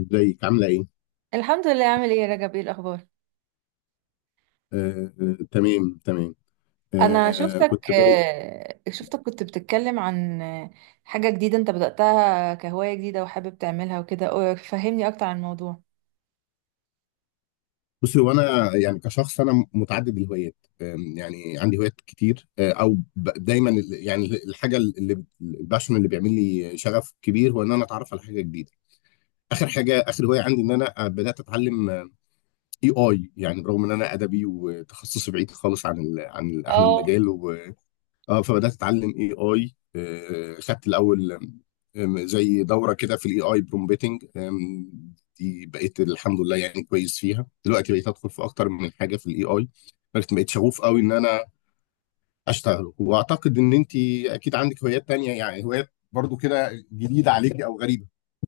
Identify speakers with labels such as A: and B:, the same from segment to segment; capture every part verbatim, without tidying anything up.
A: ازيك؟ عامله ايه؟
B: الحمد لله. عامل ايه يا رجب؟ ايه الاخبار؟
A: آه آه، تمام تمام.
B: انا
A: آه
B: شفتك
A: كنت بقول،
B: آه، شفتك كنت بتتكلم عن آه، حاجة جديدة انت بدأتها كهواية جديدة وحابب تعملها وكده أو- فهمني اكتر عن الموضوع.
A: بصي هو انا يعني كشخص انا متعدد الهوايات، آه يعني عندي هوايات كتير. آه او ب- دايما ال- يعني الحاجه اللي الباشن اللي بيعمل لي شغف كبير هو ان انا اتعرف على حاجه جديده. اخر حاجه، اخر هوايه عندي ان انا آه، بدات اتعلم اي اي. يعني برغم ان انا ادبي وتخصصي بعيد خالص عن ال عن ال- عن
B: اه،
A: المجال. اه فبدات اتعلم اي اي. خدت الاول آم، زي دوره كده في الاي اي برومبتنج، دي بقيت الحمد لله يعني كويس فيها دلوقتي، بقيت ادخل في اكتر من حاجه في الاي اي. بقيت بقيت شغوف قوي ان انا اشتغل. واعتقد ان انت اكيد عندك هوايات تانية، يعني هوايات برضو كده جديده عليكي او غريبه.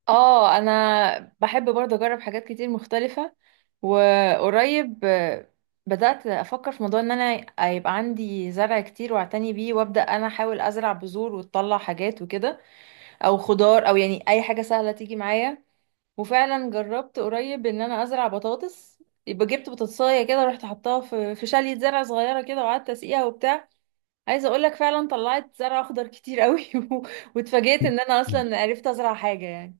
B: اه، انا بحب برضه اجرب حاجات كتير مختلفة. وقريب آه، بدأت افكر في موضوع ان انا يبقى عندي زرع كتير واعتني بيه وابدأ انا احاول ازرع بذور وتطلع حاجات وكده، او خضار، او يعني اي حاجة سهلة تيجي معايا. وفعلا جربت قريب ان انا ازرع بطاطس. يبقى جبت بطاطسايه كده، رحت حطاها في في شاليه زرع صغيره كده وقعدت اسقيها وبتاع. عايزه اقول لك فعلا طلعت زرع اخضر كتير قوي. و- واتفاجئت ان انا اصلا عرفت ازرع حاجه يعني.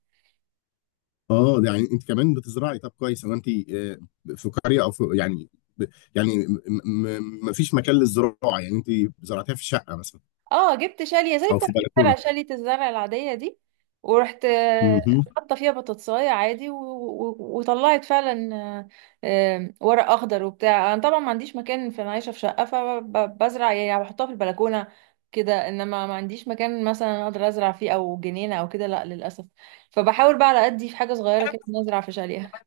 A: اه ده يعني انت كمان بتزرعي. طب كويس، هو انت آه، في قريه او في يعني ب- يعني ما فيش مكان للزراعه؟ يعني انت زرعتها في شقه مثلا
B: اه، جبت شاليه زي
A: او
B: بتاعت
A: في
B: الزرع،
A: بلكونه؟
B: شاليه الزرع العاديه دي، ورحت آه،
A: مهم.
B: حاطه فيها بطاطسايه عادي و... و... وطلعت فعلا آه، آه، ورق اخضر وبتاع. انا طبعا ما عنديش مكان، في، انا عايشه في شقه فبزرع يعني بحطها في البلكونه كده، انما ما عنديش مكان مثلا اقدر ازرع فيه، او جنينه او كده، لا للاسف. فبحاول بقى على قدي في حاجه صغيره كده إن ازرع في شاليه.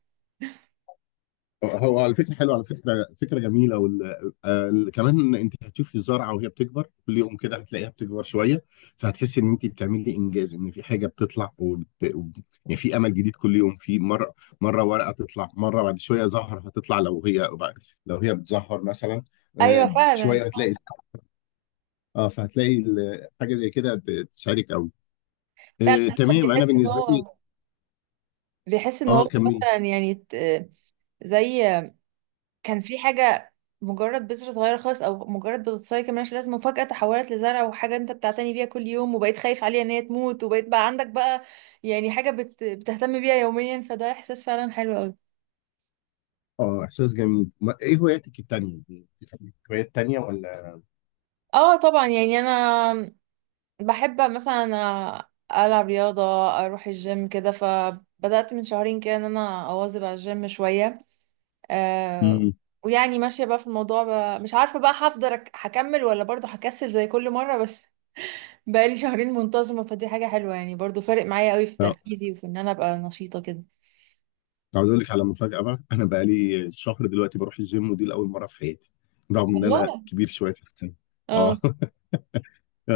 A: هو الفكرة حلوة، على فكرة فكرة جميلة وال... آه كمان انت هتشوفي الزرعة وهي بتكبر كل يوم، كده هتلاقيها بتكبر شوية، فهتحسي ان انت بتعملي انجاز، ان في حاجة بتطلع وبت... وب- يعني في امل جديد كل يوم. في مرة مرة ورقة تطلع، مرة بعد شوية زهر هتطلع، لو هي لو هي بتزهر مثلا.
B: ايوه
A: آه
B: فعلا.
A: شوية هتلاقي، اه فهتلاقي ال- حاجة زي كده ت- تساعدك قوي.
B: فعلا
A: آه
B: الواحد
A: تمام. انا
B: بيحس ان
A: بالنسبة لي،
B: هو بيحس ان
A: اه
B: هو
A: كملي.
B: مثلا يعني ت- زي كان في حاجة، مجرد بذرة صغيرة خالص أو مجرد بتتصاي كمان مش لازمة، وفجأة تحولت لزرع وحاجة أنت بتعتني بيها كل يوم، وبقيت خايف عليها إن هي تموت، وبقيت بقى عندك بقى يعني حاجة بت... بتهتم بيها يوميا، فده إحساس فعلا حلو أوي.
A: اه احساس جميل. ما... ايه هواياتك التانية؟ دي؟ في هوايات تانية ولا؟
B: اه طبعا، يعني أنا بحب مثلا ألعب رياضة، أروح الجيم كده. فبدأت من شهرين كده إن أنا أواظب على الجيم شوية. آه
A: امم.
B: ويعني ماشية بقى في الموضوع بقى، مش عارفة بقى هفضل أك- هكمل ولا برضه هكسل زي كل مرة. بس بقالي شهرين منتظمة فدي حاجة حلوة، يعني برضو فارق معايا قوي في
A: اه
B: تركيزي وفي ان انا ابقى نشيطة كده.
A: عاوز اقول لك على مفاجاه بقى: انا بقى لي شهر دلوقتي بروح الجيم، ودي لاول مره في حياتي، رغم ان انا
B: والله.
A: كبير شويه في السن. اه
B: اه.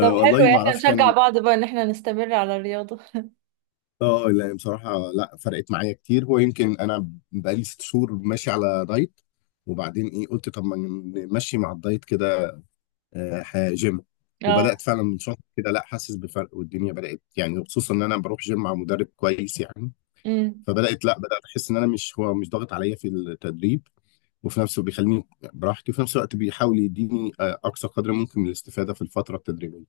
B: طب
A: والله
B: حلو، يعني
A: ما
B: احنا
A: اعرفش كان.
B: نشجع بعض بقى ان احنا نستمر على الرياضة.
A: اه لا بصراحه لا، فرقت معايا كتير. هو يمكن انا بقى لي ست شهور ماشي على دايت، وبعدين ايه قلت طب ما نمشي مع الدايت كده آه، ح- جيم. وبدات
B: اه،
A: فعلا من شهر كده، لا حاسس بفرق، والدنيا بدات، يعني خصوصا ان انا بروح جيم مع مدرب كويس يعني.
B: امم،
A: فبدات لا بدات احس ان انا مش، هو مش ضاغط عليا في التدريب، وفي نفسه بيخليني براحتي، وفي نفس الوقت بيحاول يديني آه، اقصى قدر ممكن من الاستفاده في الفتره التدريبيه.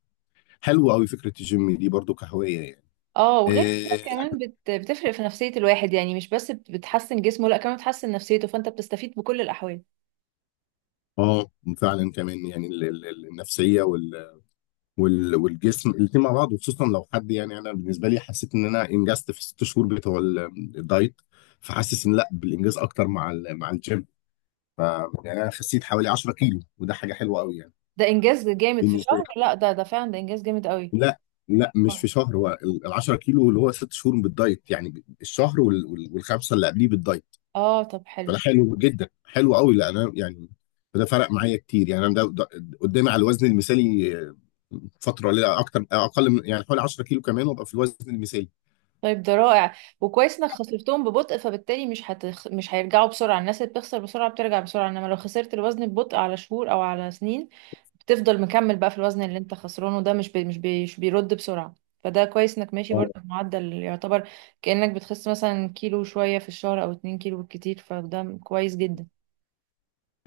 A: حلوه قوي فكره الجيم دي برضو كهوايه يعني.
B: اه، وغير كده
A: اه
B: كمان بت... بتفرق في نفسية الواحد، يعني مش بس بت- بتحسن جسمه، لا كمان بتحسن نفسيته، فانت بتستفيد بكل الاحوال.
A: آه، فعلا. كمان يعني ال- ال- ال- النفسيه وال وال والجسم الاثنين مع بعض، وخصوصا لو حد يعني. انا بالنسبه لي حسيت ان انا انجزت في الست شهور بتوع ال- الدايت، فحاسس ان لا بالانجاز اكتر مع ال- مع الجيم. ف يعني انا خسيت حوالي عشرة كيلو، وده حاجه حلوه قوي يعني.
B: ده انجاز جامد في
A: بالنسبه،
B: شهر. لا، ده ده فعلا ده انجاز جامد قوي.
A: لا لا مش
B: اه،
A: في شهر. هو ال ال عشرة كيلو اللي هو ست شهور بالدايت، يعني الشهر وال وال والخمسه اللي قبليه بالدايت.
B: آه، طب حلو.
A: فده حلو جدا، حلو قوي. لا انا يعني ده فرق معايا كتير يعني. انا ده ده- قدامي على الوزن المثالي، آه، فتره قليله اكتر، اقل من يعني حوالي عشرة كيلو كمان وابقى في الوزن المثالي.
B: طيب ده رائع، وكويس انك خسرتهم ببطء، فبالتالي مش هتخ... مش هيرجعوا بسرعة. الناس اللي بتخسر بسرعة بترجع بسرعة، انما لو خسرت الوزن ببطء على شهور او على سنين بتفضل مكمل بقى في الوزن اللي انت خسرانه ده، مش بي... مش, بي... مش بيرد بسرعة. فده كويس انك ماشي برضه
A: اه
B: بمعدل يعتبر كأنك بتخس مثلا كيلو شوية في الشهر او اتنين كيلو بالكتير، فده كويس جدا.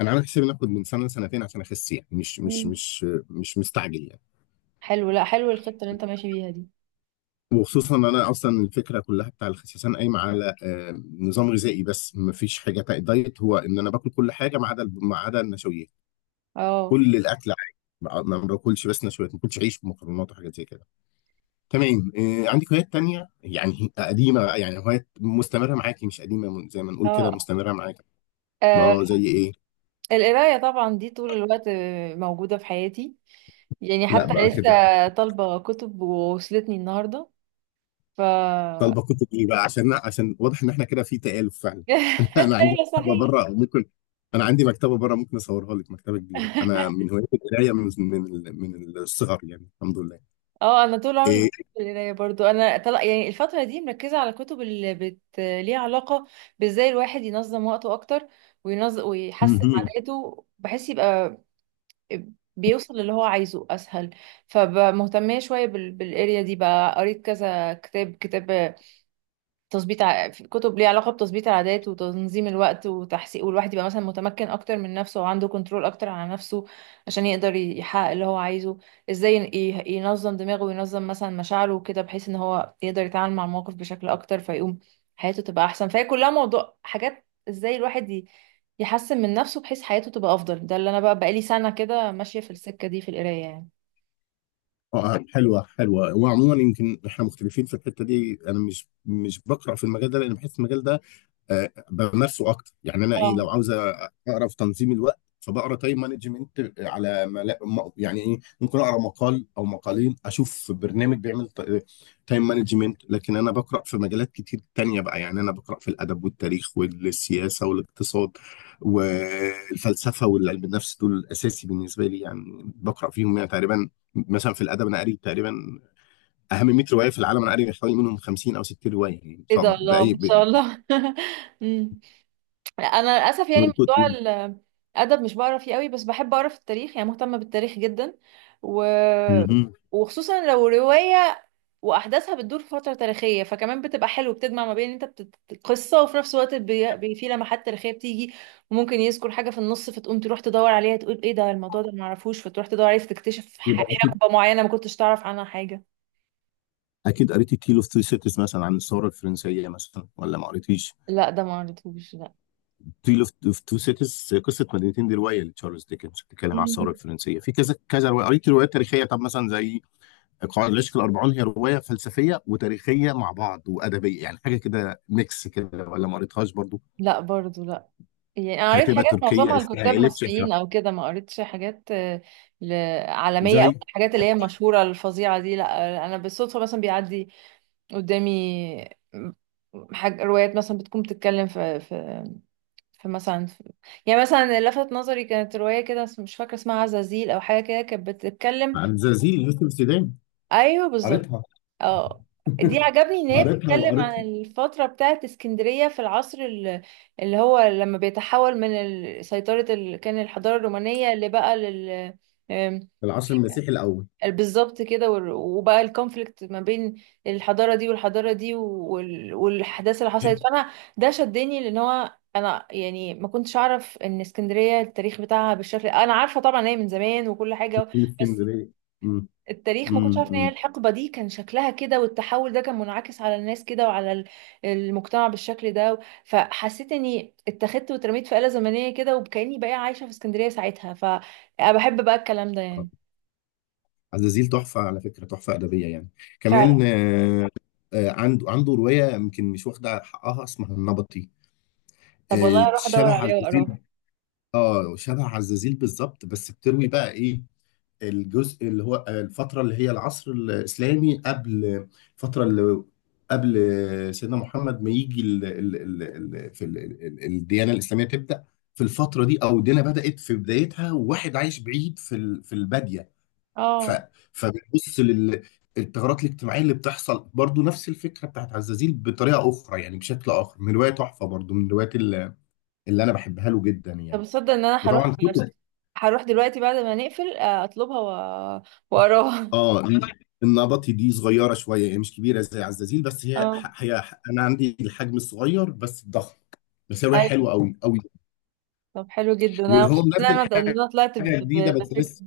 A: انا عامل حسابي ناخد من سنه لسنتين عشان اخس، يعني مش مش
B: مم.
A: مش مش مستعجل يعني.
B: حلو، لا حلو الخطة اللي انت ماشي بيها دي.
A: وخصوصا ان انا اصلا الفكره كلها بتاع الخسسان قايمه على آه، نظام غذائي بس، مفيش حاجه تا- دايت، هو ان انا باكل كل حاجه ما عدا الب- ما عدا النشويات.
B: اه.
A: كل الاكل عادي، ما ما باكلش بس نشويات، ما باكلش عيش ومكرونات وحاجات زي كده. تمام. آه، عندك هوايات تانية يعني قديمه، يعني هوايات مستمره معاكي، مش قديمه، من- زي ما نقول كده
B: اه.
A: مستمره معاكي؟
B: آه،
A: اه زي ايه؟
B: القراية طبعا دي طول الوقت آه، موجودة في حياتي. يعني
A: لا
B: حتى
A: بقى كده،
B: لسه طالبة كتب ووصلتني النهاردة. ف
A: طالبه كتب ايه بقى؟ عشان، عشان واضح ان احنا كده في تآلف فعلا. انا عندي
B: ايوه
A: مكتبه
B: صحيح.
A: بره ممكن انا عندي مكتبه بره، ممكن اصورها لك، مكتبه كبيره. انا من هوايه القرايه من من ال- من الصغر يعني، الحمد لله.
B: اه، انا طول عمري
A: إيه؟
B: بحب القرايه برضو. انا طلع يعني الفتره دي مركزه على كتب اللي بت ليها علاقه بازاي الواحد ينظم وقته اكتر، وينظم ويحسن
A: مهم.
B: عاداته بحيث يبقى بيوصل للي هو عايزه اسهل. فمهتميه شويه بال... بالاريا دي بقى، قريت كذا كتاب كتاب تظبيط، ع- في كتب ليها علاقة بتظبيط العادات وتنظيم الوقت وتحسين، والواحد يبقى مثلا متمكن أكتر من نفسه وعنده كنترول أكتر على نفسه، عشان يقدر ي- يحقق اللي هو عايزه. ازاي ين- ي- ينظم دماغه وينظم مثلا مشاعره وكده بحيث ان هو يقدر يتعامل مع المواقف بشكل أكتر، فيقوم حياته تبقى أحسن. فهي كلها موضوع حاجات ازاي الواحد ي- يحسن من نفسه بحيث حياته تبقى أفضل. ده اللي أنا بقى بقالي سنة كده ماشية في السكة دي في القراية يعني.
A: اه حلوه حلوه. وعموما يمكن احنا مختلفين في الحته دي. انا مش مش بقرا في المجال ده، لان بحس المجال ده آه، بمارسه اكتر يعني. انا ايه،
B: اه،
A: لو عاوز اقرا في تنظيم الوقت فبقرا تايم مانجمنت على ملا... م- يعني ايه، ممكن اقرا مقال او مقالين، اشوف برنامج بيعمل تايم مانجمنت. لكن انا بقرا في مجالات كتير تانية بقى، يعني انا بقرا في الادب والتاريخ والسياسه والاقتصاد والفلسفه والعلم النفس. دول الاساسي بالنسبه لي يعني، بقرا فيهم يعني تقريبا. مثلا في الادب، انا قاري تقريبا اهم ميه روايه في العالم، انا قاري حوالي منهم خمسين او ستين روايه يعني،
B: ايه
A: سواء
B: ده، الله
A: باي
B: ما شاء
A: ب-
B: الله! مم. انا للاسف يعني موضوع
A: ب-
B: الادب مش بقرا فيه قوي، بس بحب اقرا في التاريخ، يعني مهتمه بالتاريخ جدا. و...
A: مهم.
B: وخصوصا لو روايه واحداثها بتدور في فتره تاريخيه فكمان بتبقى حلو، بتجمع ما بين انت بت... قصه، وفي نفس الوقت بي... بي... في لمحات تاريخيه بتيجي. وممكن يذكر حاجه في النص فتقوم تروح تدور عليها، تقول ايه ده الموضوع ده ما اعرفوش، فتروح تدور عليه فتكتشف
A: يبقى
B: ح-
A: اكيد،
B: حقبه معينه ما كنتش تعرف عنها حاجه.
A: اكيد قريتي تيل اوف تو سيتيز مثلا عن الثوره الفرنسيه مثلا، ولا ما قريتيش؟
B: لا، ده ما قريتهوش.
A: تيل اوف تو سيتيز، قصه مدينتين، دي روايه لتشارلز ديكنز، بتتكلم عن
B: لا،
A: الثوره الفرنسيه. في كذا كذا روايه قريت، روايات تاريخيه. طب مثلا زي قواعد العشق الاربعون، هي روايه فلسفيه وتاريخيه مع بعض وادبيه، يعني حاجه كده ميكس كده، ولا ما قريتهاش برضو؟
B: لا، برضو لا. يعني انا قريت
A: كاتبه
B: حاجات
A: تركيه
B: معظمها
A: اسمها
B: لكتاب
A: اليف شفا.
B: مصريين او كده، ما قريتش حاجات آه، ل- عالميه او
A: زي
B: الحاجات اللي هي المشهوره الفظيعه دي. لا، انا بالصدفه مثلا بيعدي قدامي حاجة روايات مثلا بتكون بتتكلم في في في مثلا في يعني مثلا اللي لفت نظري كانت روايه كده اسم- مش فاكره اسمها عزازيل او حاجه كده، كانت بتتكلم.
A: عن زلازل يوسف السودان؟
B: ايوه بالظبط.
A: قريتها.
B: اه، دي عجبني ان هي
A: قريتها
B: بتتكلم عن
A: وقريت
B: الفترة بتاعت اسكندرية في العصر ال- اللي هو لما بيتحول من ال- سيطرة ال... كان الحضارة الرومانية اللي بقى لل آم،
A: العصر المسيحي الاول.
B: بالظبط كده، وال- وبقى الكونفليكت ما بين الحضارة دي والحضارة دي، وال... والأحداث اللي حصلت فأنا ده شدني لأن هو أنا يعني ما كنتش أعرف إن اسكندرية التاريخ بتاعها بالشكل، أنا عارفة طبعا هي من زمان وكل حاجة،
A: من
B: بس
A: اسكندريه.
B: التاريخ ما كنتش عارفه ان هي الحقبه دي كان شكلها كده، والتحول ده كان منعكس على الناس كده وعلى ال- المجتمع بالشكل ده. فحسيت اني اتخذت واترميت في آلة زمنيه كده، وكاني بقى عايشه في اسكندريه ساعتها، فبحب بقى الكلام ده
A: آه،
B: يعني.
A: عزازيل تحفة على فكرة، تحفة أدبية يعني.
B: فعلا.
A: كمان آه، آه، عنده، عنده رواية يمكن مش واخدة حقها، اسمها النبطي.
B: طب
A: آه،
B: والله هروح
A: شبه
B: ادور عليها واقراها.
A: عزازيل. اه شبه عزازيل بالظبط، بس بتروي بقى ايه الجزء اللي هو آه، الفترة اللي هي العصر الإسلامي قبل، الفترة اللي قبل سيدنا محمد ما يجي، ال ال ال ال في ال ال الديانة الإسلامية تبدأ في الفترة دي، أو الدنيا بدأت في بدايتها، وواحد عايش بعيد في ال- في البادية. ف...
B: اه،
A: فبنبص للثغرات الاجتماعيه اللي بتحصل، برضو نفس الفكره بتاعت عزازيل بطريقه اخرى، يعني بشكل اخر. من روايه تحفه برضو، من الروايات اللي، اللي انا بحبها له جدا
B: طب
A: يعني.
B: تصدق ان انا هروح،
A: وطبعا كتب.
B: هروح دلوقتي بعد ما نقفل، آه، اطلبها و- واقراها.
A: اه النبطي دي صغيره شويه يعني، مش كبيره زي عزازيل. بس هي،
B: اه.
A: هي انا عندي الحجم الصغير بس الضخم، بس هي روايه
B: ايوه.
A: حلوه قوي قوي.
B: طب حلو جدا، انا
A: وهو
B: مبسوطه ان
A: منزل
B: انا إن أنا طلعت ب-
A: حاجه جديده
B: ب-
A: بس
B: بفكره.
A: لسه،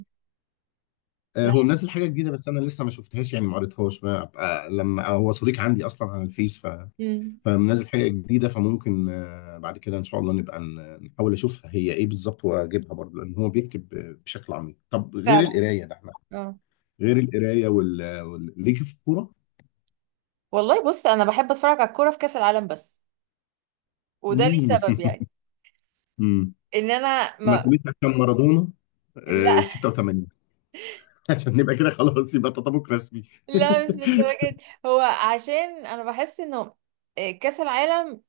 A: آه، هو
B: ده.
A: منزل حاجه جديده بس انا لسه ما شفتهاش يعني، ما قريتهاش. ما أبقى، لما هو صديق عندي اصلا على الفيس،
B: أمم،
A: فمنزل حاجة جديدة، فممكن آه، بعد كده إن شاء الله نبقى ن- نحاول أشوفها هي إيه بالظبط، وأجيبها برضه، لأن هو بيكتب آه، بشكل عميق. طب غير
B: فعلا.
A: القراية، ده إحنا
B: اه،
A: غير القراية وال... وال... ليك في الكورة؟
B: والله بص انا بحب اتفرج على الكوره في كاس العالم بس، وده ليه
A: مم.
B: سبب يعني.
A: مم.
B: ان انا
A: ما
B: ما
A: تقوليش عشان مارادونا آه،
B: لا،
A: ستة وتمانين؟ عشان نبقى كده خلاص، يبقى تطابق رسمي.
B: لا مش للدرجه دي. هو عشان انا بحس انه آه، كاس العالم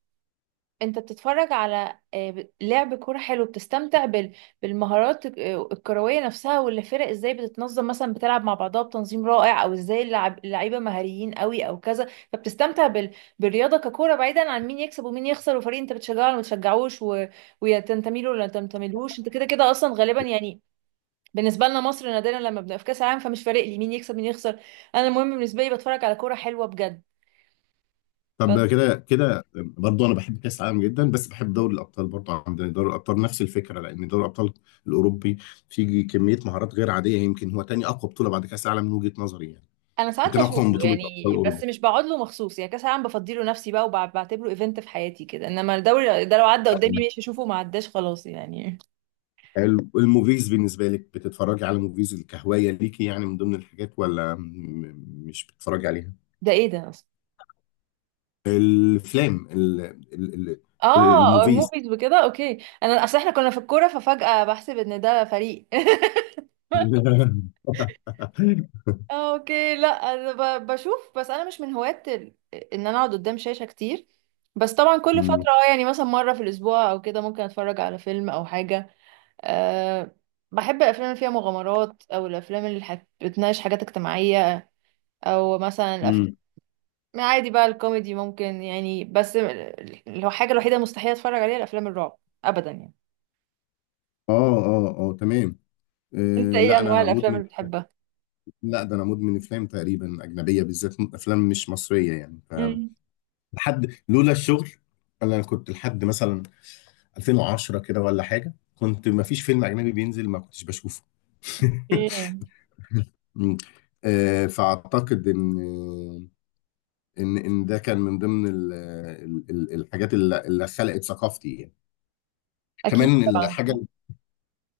B: انت بتتفرج على آه، ب- لعب كوره حلو، بتستمتع بال- بالمهارات الك- آه، الكرويه نفسها، ولا الفرق ازاي بتتنظم مثلا بتلعب مع بعضها بتنظيم رائع، او ازاي اللعب- اللعيبه مهاريين قوي او كذا. فبتستمتع بال... بالرياضه ككوره بعيدا عن مين يكسب ومين يخسر، وفريق انت بتشجعه ولا ما بتشجعوش و... ويا تنتمي له ولا تنتميلهوش، انت كده كده اصلا غالبا يعني. بالنسبه لنا مصر نادرا لما بنبقى في كاس العالم، فمش فارق لي مين يكسب مين يخسر. انا المهم بالنسبه لي بتفرج على كوره حلوه بجد.
A: طب كده كده برضه انا بحب كاس العالم جدا، بس بحب دوري الابطال برضه عندنا، يعني دوري الابطال نفس الفكره، لان دوري الابطال الاوروبي فيه كميه مهارات غير عاديه، يمكن هو تاني اقوى بطوله بعد كاس العالم من وجهه نظري يعني،
B: انا ساعات
A: يمكن اقوى
B: بشوفه
A: من بطوله ابطال
B: يعني
A: اوروبا.
B: بس مش بقعد له مخصوص، يعني كاس العالم بفضيله نفسي بقى وبعتبره ايفنت في حياتي كده، انما الدوري ده لو عدى قدامي ماشي اشوفه، ما عداش خلاص يعني.
A: ال- الموفيز بالنسبه لك، بتتفرجي على موفيز، الكهوايه ليكي يعني من ضمن الحاجات، ولا م- م- مش بتتفرجي عليها؟
B: ده ايه ده اصلا؟
A: الافلام ال- ال- ال-
B: اه،
A: الموفيز.
B: الموفيز وكده، اوكي. انا اصل احنا كنا في الكوره ففجأة بحسب ان ده فريق. آه، اوكي. لا، انا ب- بشوف، بس انا مش من هواة ال- ان انا اقعد قدام شاشة كتير. بس طبعا كل
A: امم.
B: فترة، اه يعني مثلا مرة في الاسبوع او كده، ممكن اتفرج على فيلم او حاجة. أه بحب الافلام اللي فيها مغامرات، او الافلام اللي حت- بتناقش حاجات اجتماعيه، او مثلا الافلام.
A: امم.
B: يعني عادي بقى الكوميدي ممكن يعني، بس ال- الحاجه الوحيده مستحيل اتفرج عليها الافلام الرعب، ابدا يعني.
A: اه اه اه تمام.
B: انت
A: أه
B: ايه
A: لا
B: انواع
A: انا
B: الافلام
A: مدمن،
B: اللي بتحبها؟
A: لا ده انا مدمن افلام تقريبا، اجنبيه بالذات، افلام مش مصريه يعني. ف
B: امم
A: لحد، لولا الشغل انا كنت لحد مثلا الفين وعشرة كده ولا حاجه، كنت ما فيش فيلم اجنبي بينزل ما كنتش بشوفه.
B: ايه،
A: مم. أه فاعتقد ان ان ان ده كان من ضمن ال ال ال الحاجات اللي اللي خلقت ثقافتي يعني.
B: اكيد
A: كمان
B: طبعا.
A: الحاجه،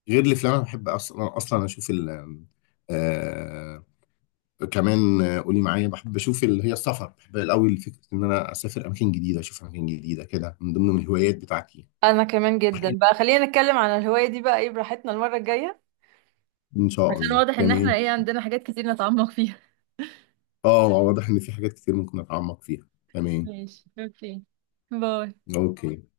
A: غير الافلام انا بحب اصلا، اصلا اشوف ال آه، كمان آه، قولي معايا، بحب اشوف اللي هي السفر. بحب قوي فكره ان انا اسافر اماكن جديده، اشوف اماكن جديده، كده من ضمن الهوايات بتاعتي.
B: انا كمان جدا بقى. خلينا نتكلم عن الهوايه دي بقى ايه براحتنا المره الجايه،
A: ان شاء
B: عشان
A: الله
B: واضح ان احنا
A: تمام.
B: ايه عندنا حاجات كتير نتعمق فيها.
A: اه واضح ان في حاجات كتير ممكن اتعمق فيها. تمام
B: ماشي، اوكي، باي.
A: اوكي.